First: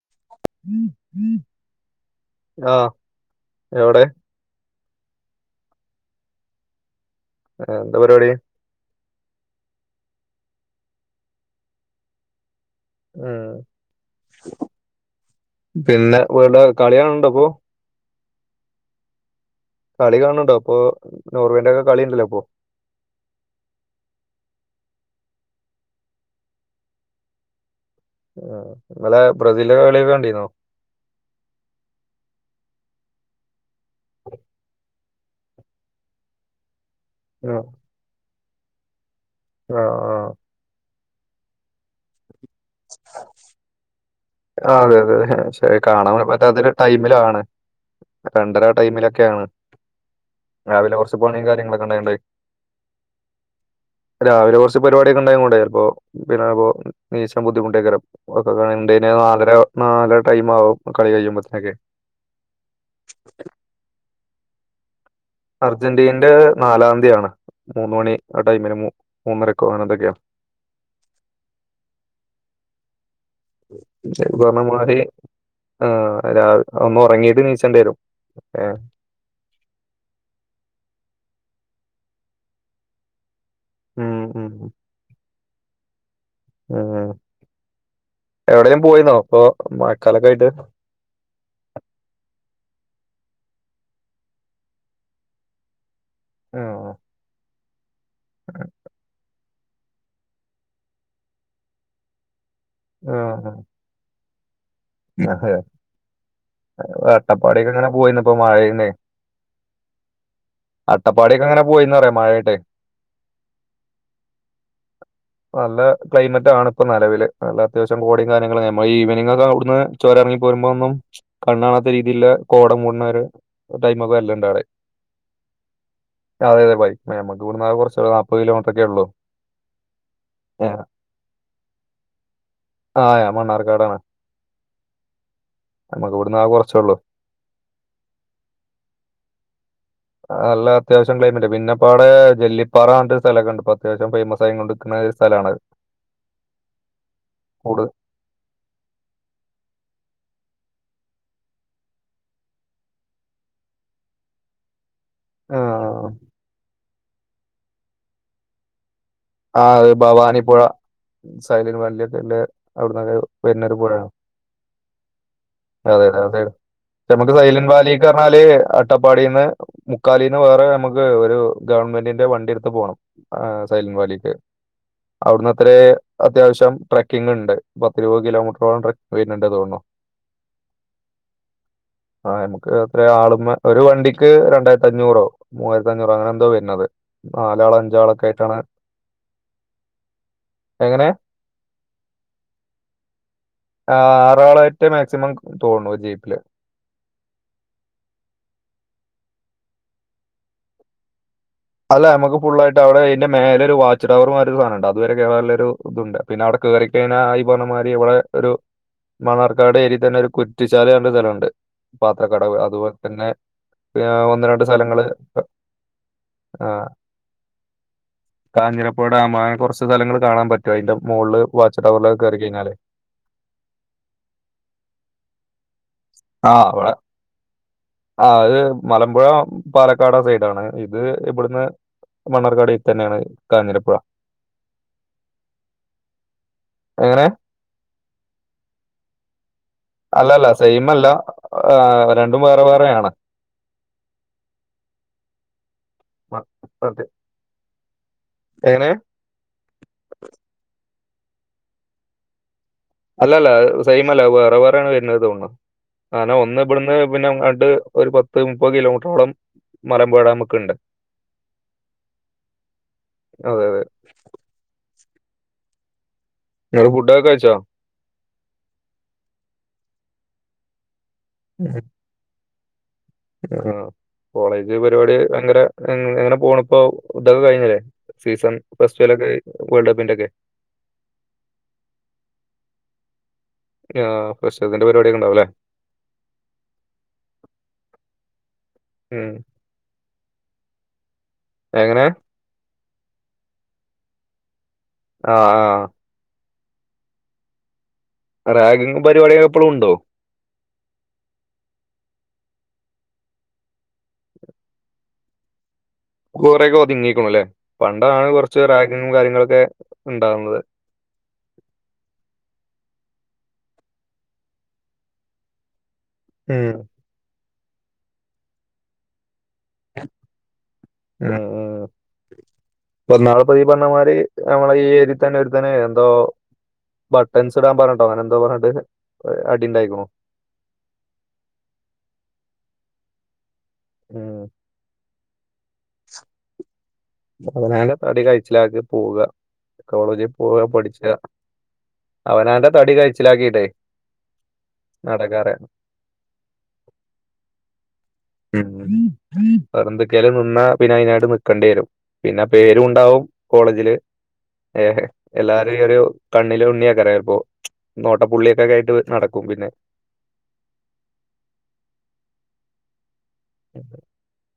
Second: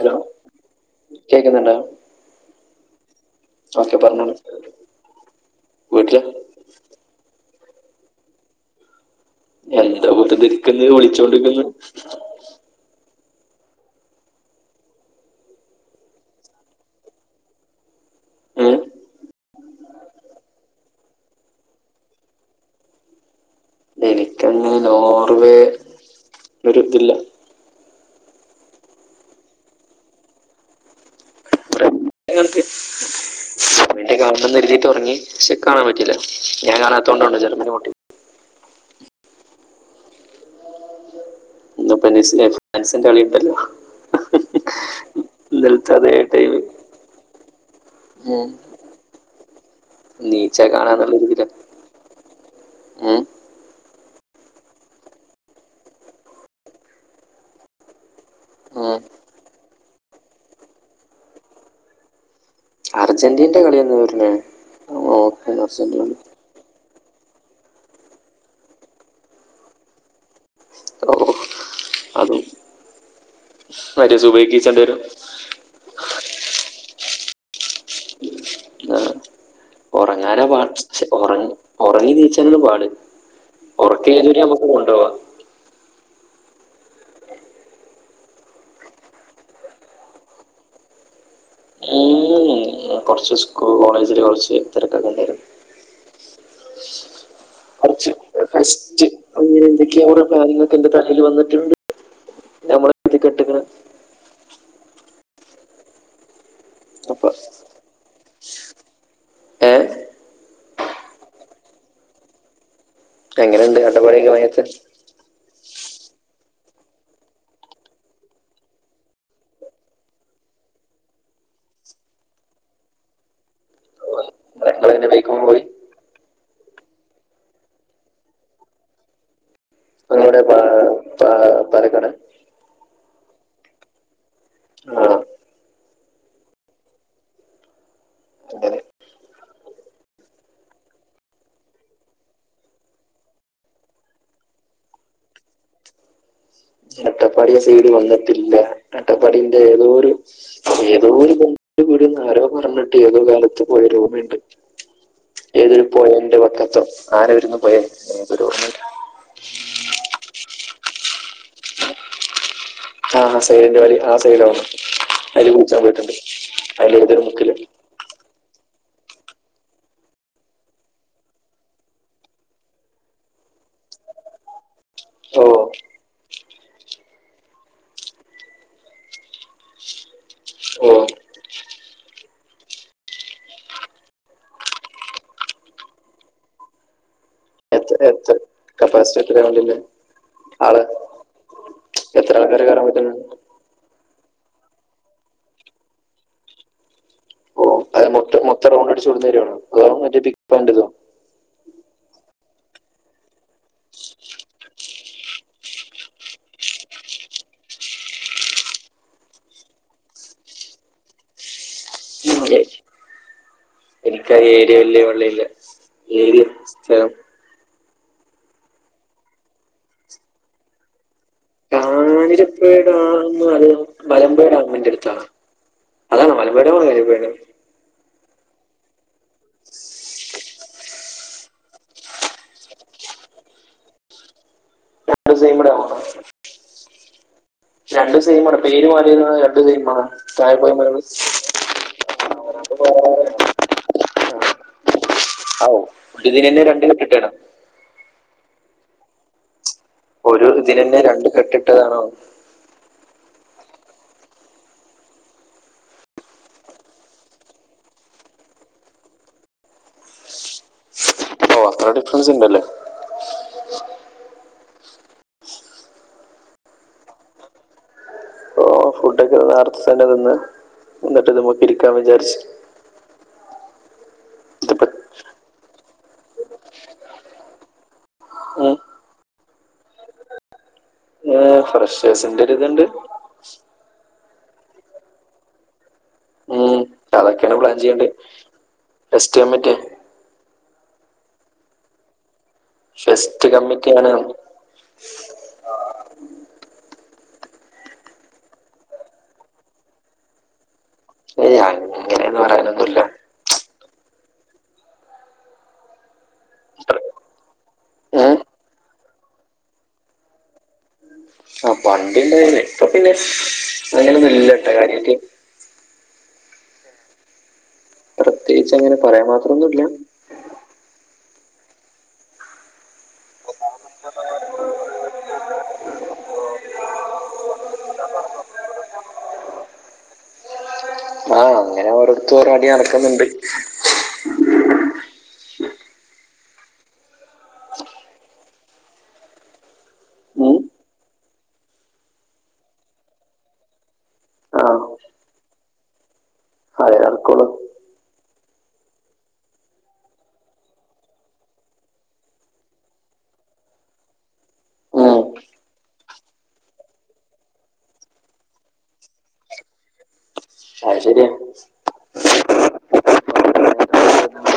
Hello ആഹ് ഒക്കെ പറഞ്ഞോളി വീട്ടില് എന്താ പരിപാടി എന്താ ബടെയിരിക്കന്ന് വിളിച്ചോണ്ടിക്കുന്നു ഉം പിന്നെ വടെ കളികാണുണ്ടോയിപ്പൊ ഉം കളി കാണുന്നുണ്ടോയിപ്പൊ നോർവേന്റെ ഒക്കെ കളിയിണ്ടല്ലോ പ്പോ എനിക്കങ്ങനെ നോർവേ ഒരിതില്ല ആ ഇന്നലെ ബ്രസീലിന്റെ കളിയൊക്കെ കണ്ടിരുന്നോ ക്ക് പിന്നെ കാണണംന്ന് കേര്തീട്ട് ഒറങ്ങി പക്ഷെ കാണാം പറ്റില്ല ഞാൻ കാണാ തോണ്ടാണ് ഉം. ചെലപ്പം ഇനി പൊട്ടി ആഹ് ആഹ് ഇന്നുപോ ഫ്രാൻസിന്റെ കളിണ്ടല്ലോ ആഹ് അതെ അതെ ശരി കാണാൻ ടൈം പറ്റാത്തൊരു ടൈമിലണ് രണ്ടര ടൈമിലൊക്കെയാണ് നീച്ച രാവിലെ കാണാന്നുള്ള കുറച്ചു രീതിയില പണീം കാര്യങ്ങളൊക്കെ ഉണ്ടായി ണ്ടായി രാവിലെ കുറച്ച് പരിപാടിയൊക്കെ ഉണ്ടായി കൊണ്ട് ചലപ്പോ പിന്നെപ്പോ നീച്ചാൻ ബുദ്ധിമുട്ടൊകാരം ക്കൊക്കെ എന്തിന് നാലര നാലര ടൈം ആകും കളി കഴിയുമ്പോത്തനൊക്കെ അർജന്റീനന്റെ കളിയന്ന വരണെ അഹ് അർജന്റീനന്റെ നാലാം തീയതിയാണ് മൂന്ന് മണി ആ ടൈമിന് മൂന്നരക്കോ അങ്ങനെ എന്തൊക്കെയാാണ് ഓ അതും മറ്റേ ഇജ് സുബൈക്ക് ഈച്ചേണ്ടി പറഞ്ഞമാരി വരും ആഹ് രാ ഒന്ന് ഉറങ്ങീട്ട് നീച്ചേണ്ടി വരും ഏഹ് ഒറങ്ങി ഒറങ്ങി നീച്ചാനണ് പാട് ഉം ഉറക്കതുവരെ ഉം നമുക്ക് കൊണ്ടോവാം ഉം എവിടെയും പോയിന്നോ ഇപ്പൊ മഴക്കാലൊക്കെ ആയിട്ട് ഉം, കുറച്ച് സ്കൂ കോളേജില് കുറച്ച് തിരക്കൊക്കെ ഉണ്ടായിട്ട് അഹ് കുറച് [inaudible] റ്റ് അങ്ങനെ എന്തൊക്ക അവരുടെ കാര്യങ്ങൾക്കെ എന്റെ തലൽ വന്നിട്ടുണ്ട് നമ്മളെ ഇത് ആഹ് കെട്ടിക്കണ ആഹ് അതെ അപ്പൊ അട്ടപ്പാടി ക്കെ അങ്ങനെ പോയിന്നപ്പൊ മഴേന്നെ ഏ അട്ടപ്പാടിക്കെ അങ്ങനെ പോയിന്ന് പറയാ മഴായിട്ടെ പ്പൊ എങ്ങനെണ്ട് അടപാടിയൊക്കെ മയത്ത് നല്ല ക്ലൈമറ്റ് ആണ് ഇപ്പ നിലവില് നല്ല അത്യാവശ്യം കോടിയും കാര്യങ്ങളും മ്മൾ ഈവനിങ് ഒക്കെ ഇവിടന്ന് ചൊര ഇറങ്ങി പോരുമ്പൊ ഒന്നും കണ്ണു കണാത്ത രീതിൽ കോടം മൂടണ വരെ ഒരു ടൈമക്കെ വരല്ലണ്ട് അവിടെ നിങ്ങൾ എങ്ങനെ ബൈക്കിമ്മേ പോയി അതെതെ ബൈകിമ്മേ നമ്മക്ക് ഇവടന്ന് കുറച്ചൊള്ളൂ നാൽത് കിലോമീറ്ററൊക്കെ ഉള്ളൂ നമ്മുടെ പാ ഏ, പാ പര ആ ഞാൻ മണ്ണാർക്കാടാണ് ആ നമ്മുക്ക് ഇവിടന്ന് ആകെ കുറച്ചേ ള്ളൂ അങ്ങനെ നല്ല അത്യാവശം ക്ലൈമറ്റ് പിന്നെപ്പ വിടെ വെല്ലി പ്പാറാ പറഞ്ഞിട്ട് സ്ഥലക്കണ്ട് ഇപ്പൊ അത്യാവശ്യം ഫേമസ് ആയ കൊണ്ട്കണേ സ് സ്ഥലാണത് അട്ടപ്പാടി ആ കൂടുതൽ സൈഡ് വന്നിട്ടില്ല അട്ടപ്പാടീന്റെ ഏതോരു ഏതോ ഒരു ബന്തുകുടീന്ന് ആരോ പറഞ്ഞിട്ട് ഏതോ കാലത്ത് പോയരു ഓർമ്മയുണ്ട് ആ ഏതൊരു പോയേന്റെ വക്കത്ത്ആരവിരുന്ന് പോയെഎനിക്കൊരു ഓർമ്മ ഇല്ല ആഹ് അഹ് അത് ഭവാനിപ്പുഴ സൈഡില് പള്ളി ഒക്കെ ഇല്ലേ അവിടന്നൊക്കെ ആ ആ വരുന്ന ഒരു സൈഡിന്റെ പുഴ വഴി ആണ് ആ സൈഡാണ് അതിൽ കുളിച്ചാൻ പോയിട്ടുണ്ട് അതെയതെ അതെ അതിൽ ഏതൊരു നമുക്ക് മുക്കില് സൈലന്റ് വാലിക്ക് പറഞ്ഞാല് അട്ടപ്പാടിന്ന് മുക്കാലീന്ന് വേറെ നമുക്ക് ഒരു ഗവൺമെന്റിന്റെ വണ്ടി എടുത്ത് പോണം സൈലന്റ് വാലി ക്ക് ഓ അവിടുന്ന് അത്രേ അത്യാവശ്യം ട്രക്കിംങ് ണ്ട് പത്തിരുപത് കിലോമീറ്ററോളം ട്രക്കിംങ് വരുന്നുണ്ട് തോന്നുന്നു ആഹ് ആഹ നമുക്ക് അത്ര ആളന്ന് ഒരു വണ്ടിക്ക് രണ്ടായിരത്തി അഞ്ഞൂറോ മൂവായിരത്തി അഞ്ഞൂറോ അങ്ങനെ എന്തോ വരുന്നത് നാലാളോ അഞ്ചാളൊക്കെ ആയിട്ടാണ് ഫസ്റ്റ് എത്രെ വാണ്ടീന്ന്. എങ്ങനെ എത്രയാൾക്കാര് കയറാൻ പറ്റാ ആ ആറാളായിറ്റ മാക്സിമം തോന്ന് ണു ജീപ്പില് ഓ അത് മൊത്തം മൊത്തം റൗണ്ടട്ച്ചോ ടുന്നൊരാണോ അതോ മറ്റതിപ്പാൻ്റതൊ അല്ല നമക്ക് ഫുള്ളായിട്ട് അവടെ അയ്ൻ്റെ മേലെ രു വാച്ച് ടവർമാതിരി ഒരു സാനണ്ട് അതുവരെ കേറാള്ളൊര് ഇതുണ്ട് പിന്നെ അവിടെ കേയറിക്കഴിഞ്ഞ ഈ പറഞ്ഞ മാതിരി ഇവിടെ ഒരു മണ്ണാർക്കാട് ഏരീ തന്നെ ഒരു കുറ്റിച്ചാല് ന്ന് പറഞ്ഞ സ്ഥലണ്ട് പാത്രക്കടവ് അതുപോലെ തന്നെ ഏഹ് എനിക്ക് ആ ഒന്ന് രണ്ട് ഏരിയ വല്യ സ്ഥലങ്ങള് വെളി യില്യ ഏട്യാ സ്ഥലം കാഞ്ഞിരപ്പാടെ ആ മാ കൊറച്ച് സ്ഥലങ്ങൾ കാണാൻ പറ്റും അയ്ന്റ മോള് വാച്ച് ടവറ് മുതിരപുഴ ഡാംന്ന് പറിണത് മലമ്പുഴ ഡാമിന്റെടുത്താണാ ആ വടെ ആ അത് മലമ്പുഴ പാലക്കാടാസൈഡാണ് ഇത് ഇവിടുന്ന് മണ്ണാർക്കാട് തന്നെയാണ് കാഞ്ഞിരപ്പുഴ രണ്ടും സൈംമ്ടാവുന്ന എങ്ങനെ രണ്ടും സെയിമാണ് പേര് മാ രണ്ടും അല്ലല്ല സെയിം സൈമാണ് അല്ല. ആഹ് രണ്ടും വേറെ വേറെയാണ്. [unintelligible] അ അൗ മ ഇതിനന്നെ രണ്ട് മറ്റേ കെട്ടിട്ടേണൊ എങ്ങനെ ഒരു ഇതിനന്നെ രണ്ട് കെട്ടിട്ടതാണോ അല്ലല്ല സൈമല്ല വേറെ വേറാണ് വര്ണത് തോന്ന്ണ് അങ്ങനെ ഒന്ന് ഇബട്ന്ന് പിന്നെ ആണ്ട് ഒരു പത്ത് മുപ്പത് കിലോമീറ്ററോളം മലമ്പുഴ ഡാമൊക്കെണ്ട് ഓ അത്ര അടുത്തൊന്നും [unintelligible] അതെ അതെ ങ്ങള് ഫുഡൊക്കെ കയ്ച്ചൊ ഓ ഫുഡൊക്കെ നേറ്ത്സ്ത്തന്നെ തിന്ന് ഇന്നട്ട് പൊട്ടിരിക്കാന്നിചാരിച്ച് ആ കോളേജ് ഇതിപ്പോ പരിപാടി എങ്ങന എങ്ങനെ പോണ ഇപ്പോ ഇതൊക്കെ കഴിഞ്ഞല്ലേ സീസൺ ഫസ്റ്റ് വലൊക്കായി വേൾഡ് കപ്പിന്റെ ഒക്കെ ന്നേ ഫ്രഷേ്സിന്റെരിതുണ്ട് ആ ഫ്രഷേസിൻ്റെ പരിവാടി യൊക്കെ ഇണ്ടാവുലെ ക്യാണ് പ്ലാൻ ചെയ്യണ്ടെ ഉം. ഫസ്റ്റക്കമിറ്റ്യ എങ്ങനെ ഫെസ്റ്റ് കമ്മിറ്റ്യാണ്ന് ആഹ് അഹ്. റാഗിങ് പരിപാടികളൊക്കെ ഇപ്പളുണ്ടൊ ഏഹ് അങ്ങനൊന്ന് പറയാനൊന്നുല്ല ഗോറെക്കെ ഒതുങ്ങിക്കുണുല്ലേ ഏ പണ്ടാണ് കൊറച്ച് റാഗിങ്ങും കാര്യങ്ങളൊക്കെ ഉണ്ടാകുന്നത് ആഹ് പണ്ട് ഇണ്ടായിന്ന് ഇപ്പൊ പിന്നെ അങ്ങനെ ന്ന്ന്നുല്ല ട്ടോ കാര്യായ്ട്ട് ഉം പ്രത്യേകിച്ച് അങ്ങനെ പറയാൻ മാത്ര ഒന്നുല്ല ഉം ഉം പ്പന്നാള്പ്പ ഈ പറഞ്ഞ മാതിരി ഞമ്മളീ ഏരി തന്നെ ഒരുത്തനെ എന്തോ ബട്ടൺസ് ഇടാൻ പറഞ്ഞ്ട്ടോ അങ്ങനെ എന്തോ പറഞ്ഞിട്ട് അടി ഉണ്ടായിക്ക്ണു ആഹ് അങ്ങനെ ഓരോട്ത്തു ഓരോ അടി നടക്ന്ന്ണ്ട് ഉം [inaudible] അവനാൻ്റെ തടി കയിച്ചിലാക്കി പോക. കോളേജ് പോക ഉം പഠിച്ച്ക്ക അവനാൻ്റെ തടി കയ്ചിലാക്കിട്ടെയ് ആഹ് നടക്കാറ് അതേ നടക്കൊള്ളു ഉം വേറെന്ത്ക്കേലും നിന്നാ പിന്നയ് നായിട്ട് നിക്കണ്ടേരും പിന്നെ പേരുണ്ടാവും കോളേജില് ഏഹ് ഹെ ഉം എല്ലാരെം ഒരു കണ്ണില് ഉണ്ണിയാക്കരം ചെൽപ്പൊ നോട്ടപ്പുള്ളിയൊക്കൊക്കെ ആയിട്ട് നടക്കും പിന്നെ ആയ്ശെരിയ [inaudible]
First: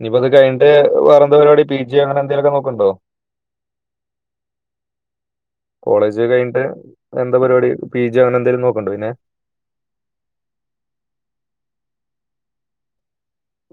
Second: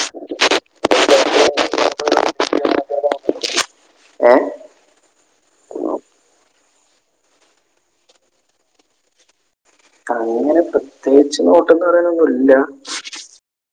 ഇനിപ്പത് കഴിഞ്ഞ്ട്ട് വേറെന്താ പരിപാടി. പി ജിയോ അങ്ങനെ എന്തെലൊക്കെ നോക്ക്ണ്ടോ ഏ കോളേജ് കഴിഞ്ഞട്ട് എന്താ പരിപാടി. പി ജി അങ്ങനെ എന്തേലും നോക്ക്ണ്ടോ പിന്നെ അങ്ങനെ പ്രത് പ്രത്യേകിച്ച് നോട്ടന്ന് പറയാനൊന്നു ഇല്ല